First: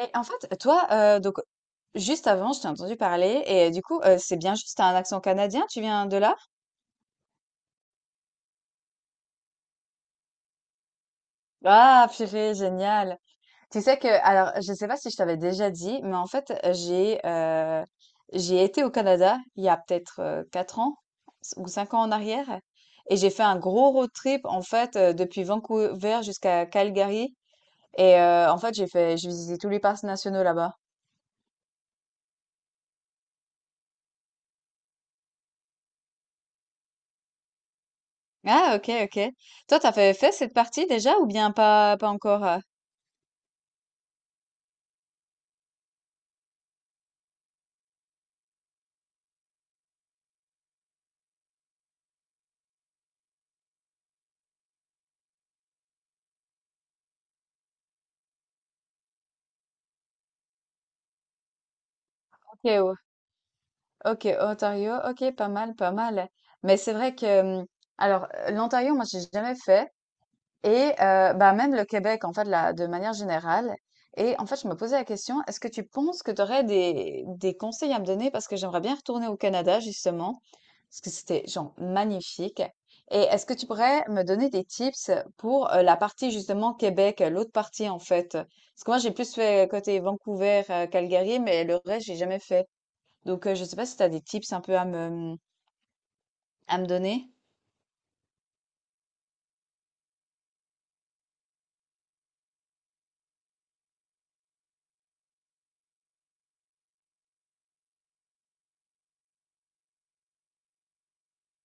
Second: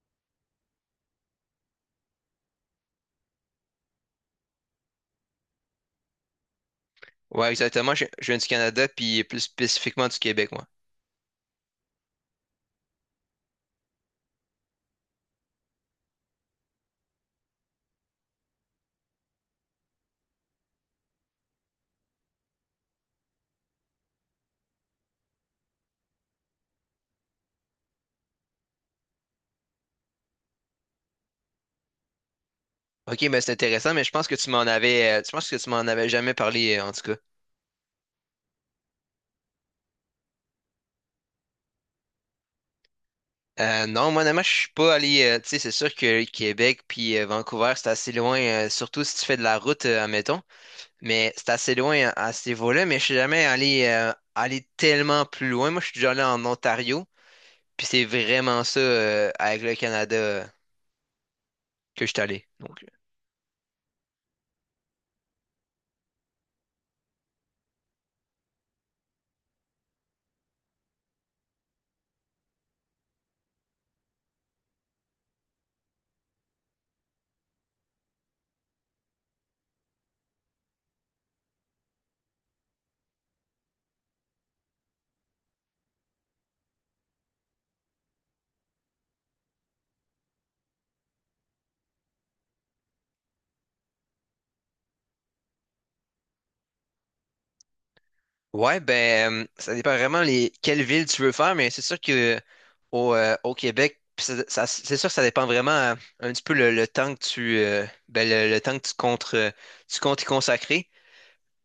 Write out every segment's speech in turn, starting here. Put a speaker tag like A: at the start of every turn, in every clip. A: Et en fait, toi, donc juste avant, je t'ai entendu parler et du coup, c'est bien juste, tu un accent canadien? Tu viens de là?
B: Ouais, exactement. Je viens du Canada, puis plus spécifiquement du Québec, moi.
A: Ah purée, génial! Tu sais que alors je sais pas si je t'avais déjà dit, mais en fait, j'ai été au Canada il y a peut-être, 4 ans ou 5 ans en arrière et j'ai fait un gros road trip en fait, depuis Vancouver jusqu'à Calgary et en fait, j'ai visité tous les parcs nationaux là-bas.
B: Ok, mais c'est intéressant, mais je pense que tu m'en avais jamais parlé, en tout cas.
A: Ah OK, OK. Toi, tu avais fait cette partie déjà ou bien pas encore?
B: Non, moi, honnêtement, je suis pas allé, tu sais, c'est sûr que Québec puis Vancouver, c'est assez loin, surtout si tu fais de la route, admettons, mais c'est assez loin à ce niveau-là, mais je suis jamais allé tellement plus loin. Moi, je suis déjà allé en Ontario, puis c'est vraiment ça, avec le Canada, que je suis allé.
A: OK,
B: Donc,
A: ouais. OK, Ontario, OK, pas mal, pas mal. Mais c'est vrai que, alors, l'Ontario, moi, j'ai jamais fait, et bah, même le Québec, en fait, là, de manière générale. Et en fait, je me posais la question, est-ce que tu penses que tu aurais des conseils à me donner? Parce que j'aimerais bien retourner au Canada, justement, parce que c'était, genre, magnifique. Et est-ce que tu pourrais me donner des tips pour la partie, justement, Québec, l'autre partie, en fait? Parce que moi, j'ai plus fait côté Vancouver, Calgary, mais le reste, j'ai jamais fait. Donc, je sais pas si tu as des tips un peu à me donner.
B: ouais, ben, ça dépend vraiment les quelle ville tu veux faire, mais c'est sûr que au Québec, pis c'est sûr que ça dépend vraiment un petit peu le temps que tu ben, le temps que tu comptes y consacrer.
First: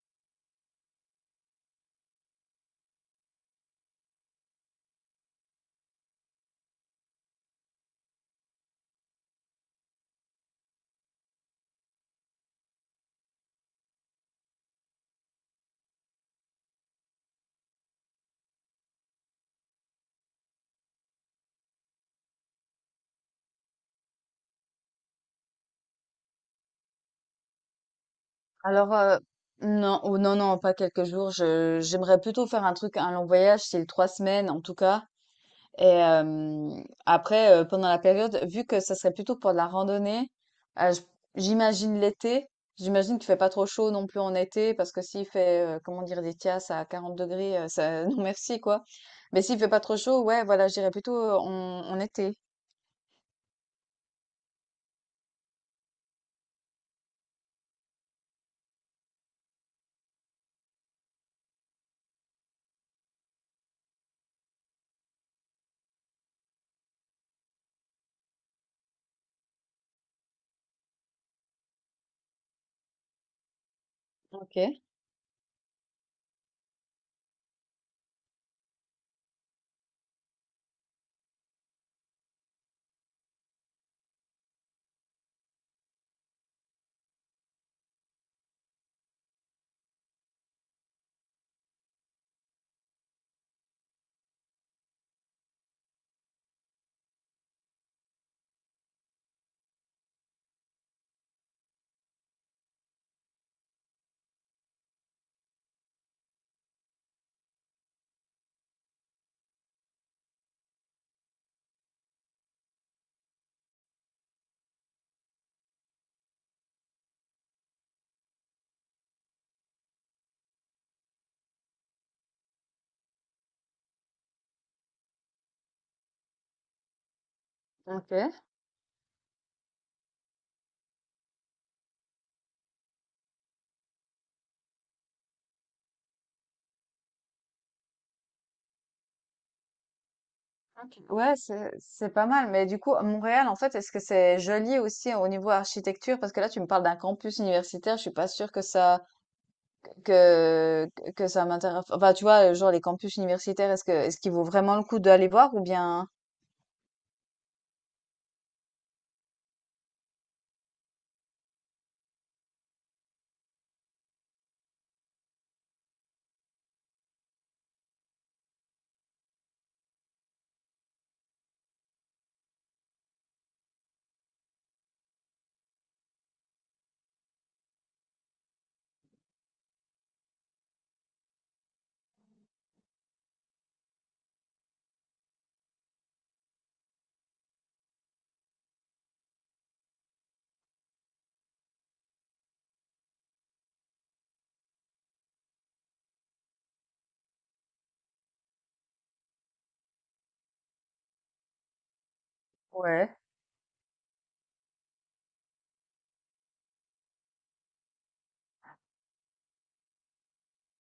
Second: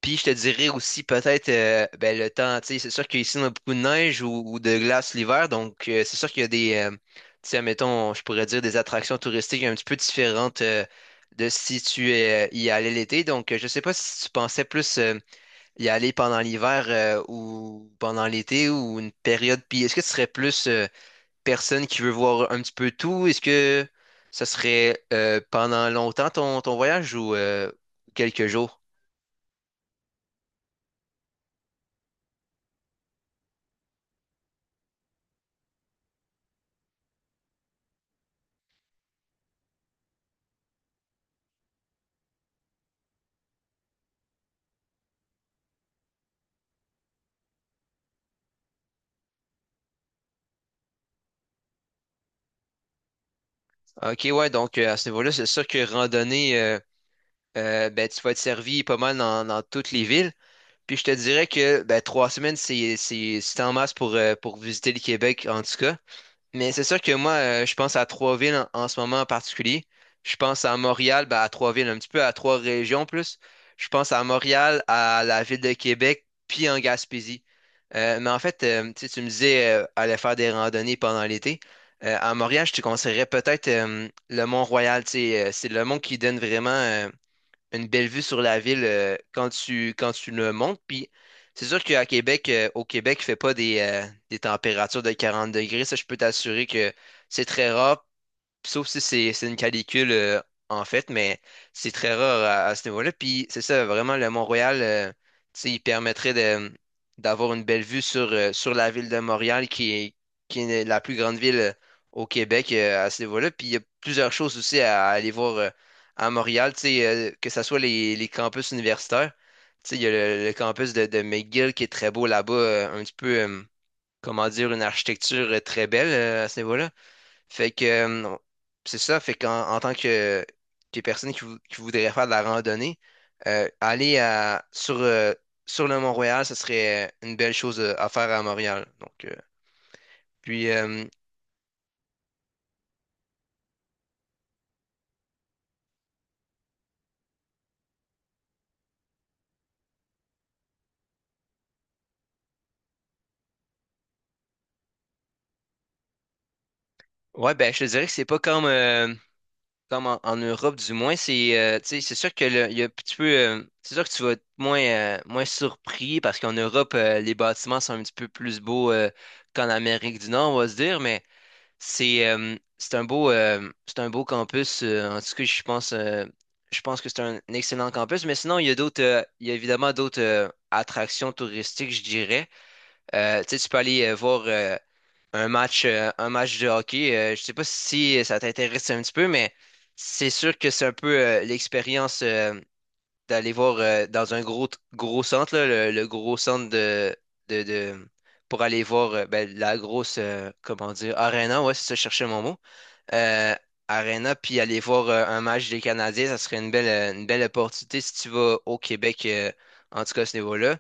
B: Puis je te dirais aussi peut-être ben, le temps, tu sais, c'est sûr qu'ici on a beaucoup de neige ou de glace l'hiver, donc c'est sûr qu'il y a des tu sais, mettons, je pourrais dire des attractions touristiques un petit peu différentes de si tu y allais l'été. Donc je sais pas si tu pensais plus y aller pendant l'hiver ou pendant l'été ou une période? Puis est-ce que tu serais plus personne qui veut voir un petit peu tout? Est-ce que ça serait pendant longtemps ton voyage ou quelques jours?
A: Alors, non, ou non, non, pas quelques jours. J'aimerais plutôt faire un truc, un long voyage, c'est 3 semaines en tout cas. Et après, pendant la période, vu que ça serait plutôt pour de la randonnée, euh, j- j'imagine l'été. J'imagine qu'il fait pas trop chaud non plus en été, parce que s'il fait, comment dire, des tias à 40 degrés, ça, non merci quoi. Mais s'il fait pas trop chaud, ouais, voilà, j'irais plutôt en été.
B: Ok, ouais, donc à ce niveau-là, c'est sûr que randonnée, ben, tu vas être servi pas mal dans toutes les villes. Puis je te dirais que ben, 3 semaines, c'est en masse pour visiter le Québec, en tout cas. Mais c'est sûr que moi, je pense à trois villes en ce moment en particulier. Je pense à Montréal, ben, à trois villes, un petit peu à trois régions plus. Je pense à
A: Ok.
B: Montréal, à la ville de Québec, puis en Gaspésie. Mais en fait, tu sais, tu me disais aller faire des randonnées pendant l'été. À Montréal, je te conseillerais peut-être le Mont-Royal. Tu sais, c'est le mont qui donne vraiment une belle vue sur la ville quand tu le montes. Puis c'est sûr qu'à Québec, au Québec, il fait pas des températures de 40 degrés. Ça, je peux t'assurer que c'est très rare. Sauf si c'est une canicule, en fait, mais c'est très rare à ce niveau-là. Puis c'est ça, vraiment, le Mont-Royal, tu sais, il permettrait d'avoir une belle vue sur la ville de Montréal, qui est la plus grande ville au Québec, à ce niveau-là. Puis il y a plusieurs choses aussi à aller voir, à Montréal, tu sais, que ce soit les campus universitaires. Tu sais, il y a le campus de McGill qui est très beau là-bas, un petit peu, comment dire, une architecture très belle, à ce niveau-là. Fait que
A: Ok.
B: c'est ça, fait qu'en en tant que personne qui voudrait faire de la randonnée, aller sur le Mont-Royal, ce serait une belle chose à faire à Montréal. Donc, puis,
A: Ouais, c'est pas mal. Mais du coup, à Montréal, en fait, est-ce que c'est joli aussi au niveau architecture? Parce que là, tu me parles d'un campus universitaire. Je suis pas sûre que que ça m'intéresse. Enfin, tu vois, genre les campus universitaires, est-ce qu'il vaut vraiment le coup d'aller voir ou bien?
B: ouais, ben, je te dirais que c'est pas comme en Europe, du moins. C'est tu sais, c'est sûr que il y a un petit peu, c'est sûr que tu vas être moins surpris parce qu'en Europe, les bâtiments sont un petit peu plus beaux qu'en Amérique du Nord, on va se dire, mais. C'est un beau campus. En tout cas, je pense que c'est un excellent campus. Mais sinon, il y a évidemment d'autres attractions touristiques, je dirais. Tu sais, tu peux aller voir un match de hockey. Je sais pas si ça t'intéresse un petit peu, mais c'est sûr que c'est un peu l'expérience. D'aller voir dans un gros, gros centre, là, le gros centre de, de- pour aller voir ben, la grosse, comment dire, Arena, ouais, c'est ça, je cherchais mon mot.
A: Ouais.
B: Euh, Arena, puis aller voir un match des Canadiens, ça serait une belle opportunité si tu vas au Québec, en tout cas à ce niveau-là.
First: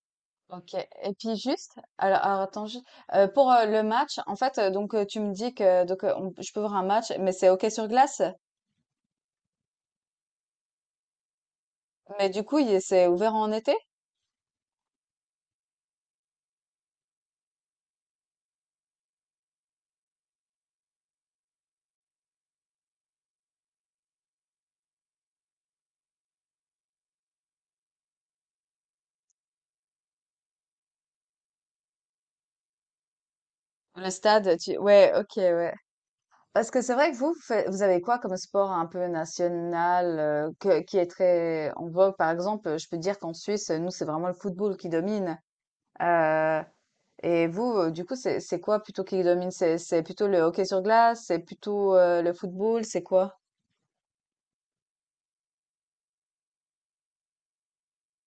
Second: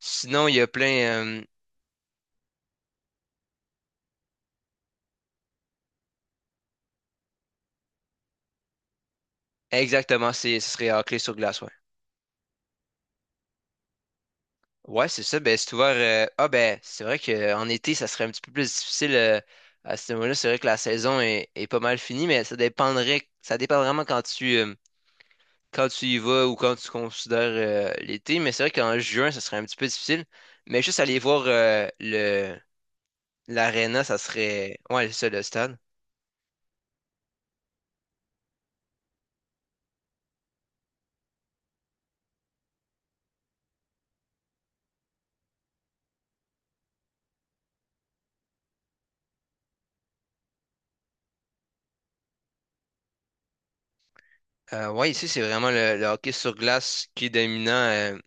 B: Sinon, il y a
A: Ok.
B: plein.
A: Et puis juste, alors, attends, pour le match, en fait, donc tu me dis que donc je peux voir un match, mais c'est hockey sur glace.
B: Exactement, ce serait hockey sur glace, ouais.
A: Mais du coup, c'est ouvert en été?
B: Ouais, c'est ça. Ben, c'est ouvert. Ah, ben, c'est vrai qu'en été, ça serait un petit peu plus difficile à ce moment-là. C'est vrai que la saison est pas mal finie, mais ça dépendrait. Ça dépend vraiment quand tu y vas ou quand tu considères l'été. Mais c'est vrai qu'en juin, ça serait un petit peu difficile. Mais juste aller voir l'aréna,
A: Le
B: ça
A: stade, tu...
B: serait. Ouais,
A: Ouais,
B: c'est ça,
A: ok,
B: le
A: ouais.
B: stade.
A: Parce que c'est vrai que vous, vous avez quoi comme sport un peu national qui est très en vogue? Par exemple, je peux dire qu'en Suisse, nous, c'est vraiment le football qui domine. Euh, Et vous, du coup, c'est quoi plutôt qui domine? C'est plutôt le hockey sur glace? C'est plutôt, le football? C'est quoi?
B: Ouais, ici, c'est vraiment le hockey sur glace qui est dominant,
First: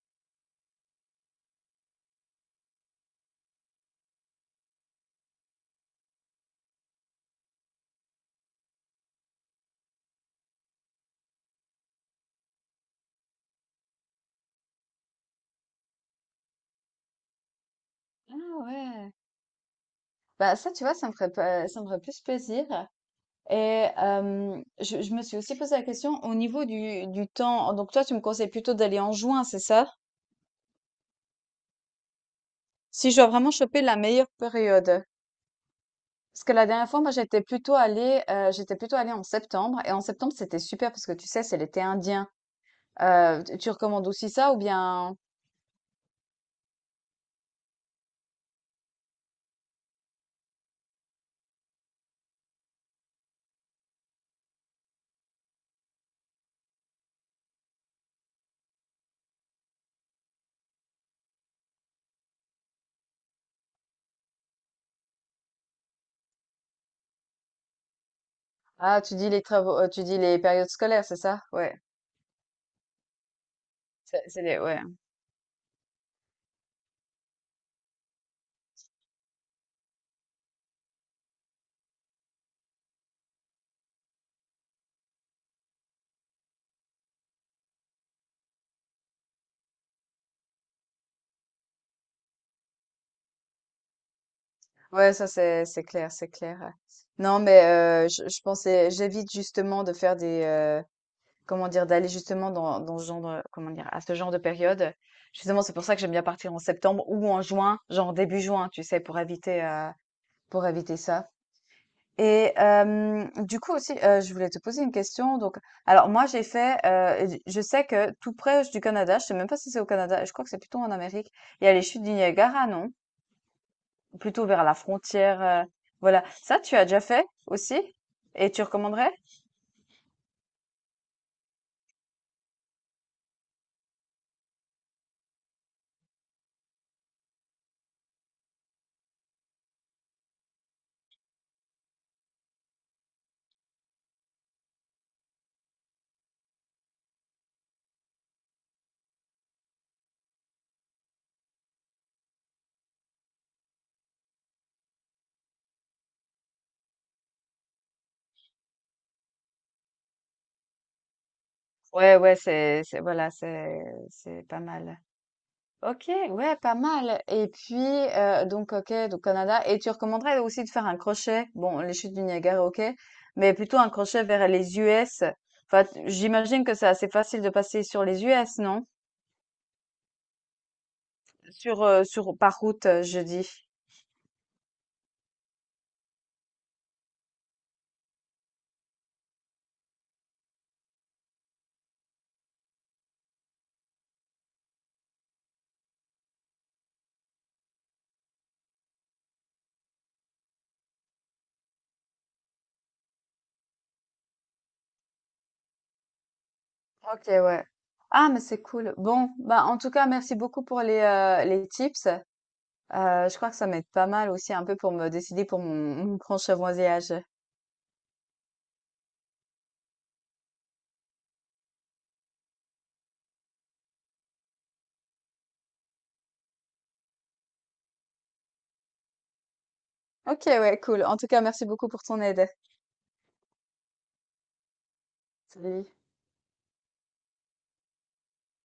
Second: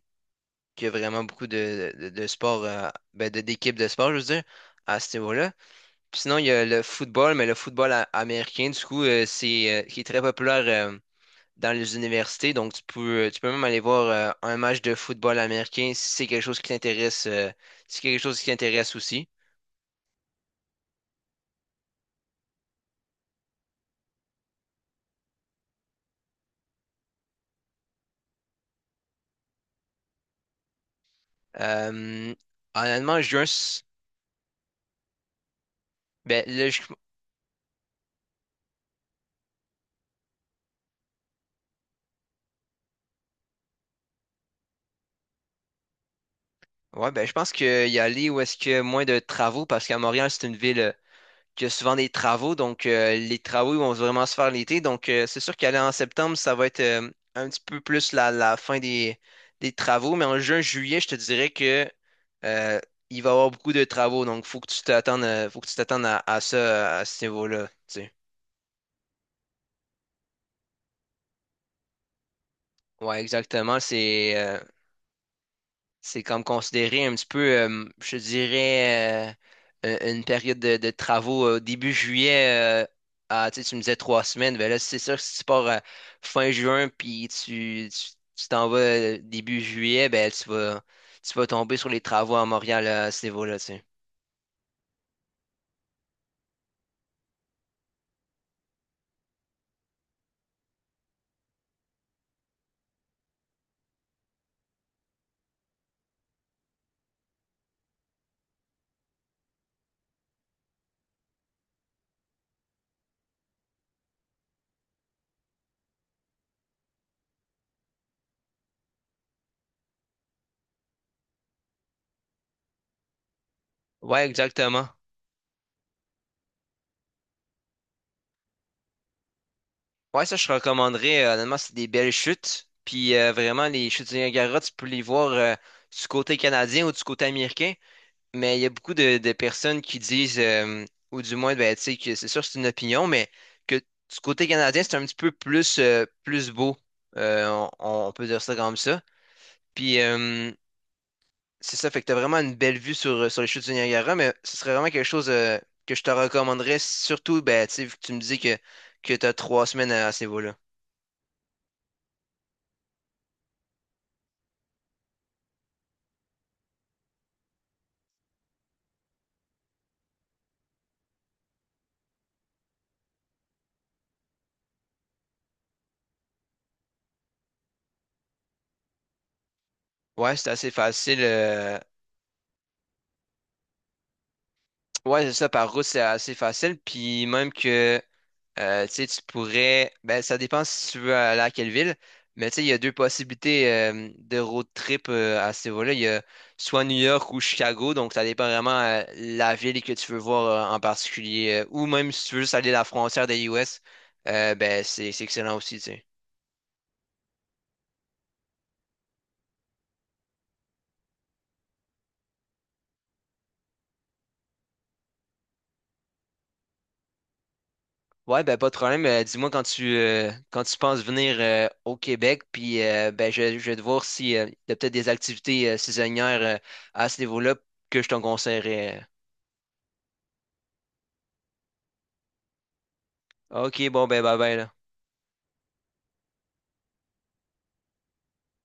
B: qui a vraiment beaucoup de sports, ben, d'équipes de sport, je veux dire, à ce niveau-là. Puis sinon, il y a le football, mais le football américain, du coup, qui est très populaire. Dans les universités. Donc, tu peux même aller voir un match de football américain si c'est quelque chose qui t'intéresse, si c'est quelque
A: Ah
B: chose qui t'intéresse
A: ouais!
B: aussi.
A: Bah, ça, tu vois, ça me ferait pas ça me ferait plus plaisir et je me suis aussi posé la question au niveau du temps. Donc toi, tu me conseilles plutôt d'aller en juin, c'est ça?
B: Euh,
A: Si je
B: Honnêtement,
A: dois
B: je
A: vraiment choper la meilleure période. Parce
B: ben,
A: que la
B: là, je,
A: dernière fois, moi, j'étais plutôt allée en septembre et en septembre, c'était super parce que tu sais, c'est l'été indien. Tu recommandes aussi ça ou bien?
B: ouais, ben, je pense qu'il y a aller où est-ce qu'il y a moins de travaux parce qu'à Montréal, c'est une ville qu'il y a souvent des travaux. Donc, les travaux ils vont vraiment se faire l'été. Donc, c'est sûr qu'aller en septembre, ça va être un petit peu plus la fin des travaux. Mais en juin, juillet, je te dirais que euh, il va y avoir beaucoup de travaux. Donc, faut que tu t'attendes, faut que tu t'attendes à ça, à ce niveau-là. Tu sais.
A: Ah, tu dis les travaux, tu dis les périodes scolaires, c'est ça? Ouais.
B: Ouais, exactement.
A: C'est c'est les, ouais.
B: C'est comme considéré un petit peu, je dirais, une période de travaux début juillet. À, tu sais, tu me disais 3 semaines. Ben là, c'est sûr que si tu pars à fin juin puis tu t'en vas début juillet, ben tu vas tomber sur les travaux à Montréal à ce niveau-là, tu sais.
A: Ouais, ça c'est clair, c'est clair. Ouais. Non, mais je pensais, j'évite justement de faire comment dire, d'aller justement dans ce genre, comment dire, à ce genre de période. Justement, c'est pour ça que j'aime bien partir en septembre ou en juin, genre début juin, tu sais, pour éviter ça. Et du coup aussi, je voulais te poser une question donc alors moi j'ai fait, j je sais que tout près du Canada, je sais même pas si c'est au Canada, je crois que c'est plutôt en Amérique, il y a les chutes du Niagara, non?
B: Ouais,
A: Plutôt vers la
B: exactement.
A: frontière, voilà. Ça, tu as déjà fait aussi? Et tu recommanderais?
B: Ouais, ça, je recommanderais. Honnêtement, c'est des belles chutes. Puis vraiment, les chutes du Niagara, tu peux les voir du côté canadien ou du côté américain. Mais il y a beaucoup de personnes qui disent, ou du moins, ben, tu sais, que c'est sûr, c'est une opinion, mais que du côté canadien, c'est un petit peu plus beau. On peut dire ça comme ça. Puis, c'est ça, fait que t'as vraiment une belle vue sur les chutes du Niagara, mais ce serait vraiment quelque chose, que je te recommanderais, surtout, ben, tu sais, vu que tu me dis que t'as 3 semaines à ce niveau-là.
A: Ouais, ouais, c'est voilà, c'est pas mal. OK, ouais, pas mal. Et puis, donc OK, donc Canada et tu recommanderais aussi de faire un crochet? Bon, les chutes du Niagara, OK, mais plutôt un crochet vers les US. Enfin, t j'imagine que c'est assez facile de passer sur les US, non?
B: Ouais, c'est assez facile.
A: Sur par route, je dis.
B: Ouais, c'est ça, par route, c'est assez facile. Puis, même que. Tu sais, tu pourrais. Ben, ça dépend si tu veux aller à quelle ville. Mais tu sais, il y a deux possibilités de road trip à ce niveau-là. Il y a soit New York ou Chicago. Donc, ça dépend vraiment la ville que tu veux voir en particulier. Ou même si tu veux juste aller à la frontière des US, ben, c'est excellent aussi, tu sais.
A: OK, ouais. Ah, mais c'est cool. Bon, bah, en tout cas, merci beaucoup pour les tips. Je crois que ça m'aide pas mal aussi un peu pour me décider pour mon prochain voyage.
B: Ouais, ben, pas de problème. Dis-moi quand tu penses venir au Québec. Puis, ben, je vais te voir si, il y a peut-être des activités saisonnières à ce niveau-là que je te conseillerais.
A: OK, ouais, cool. En tout cas, merci beaucoup pour ton aide.
B: Ok, bon, ben bye bye là.
A: Salut.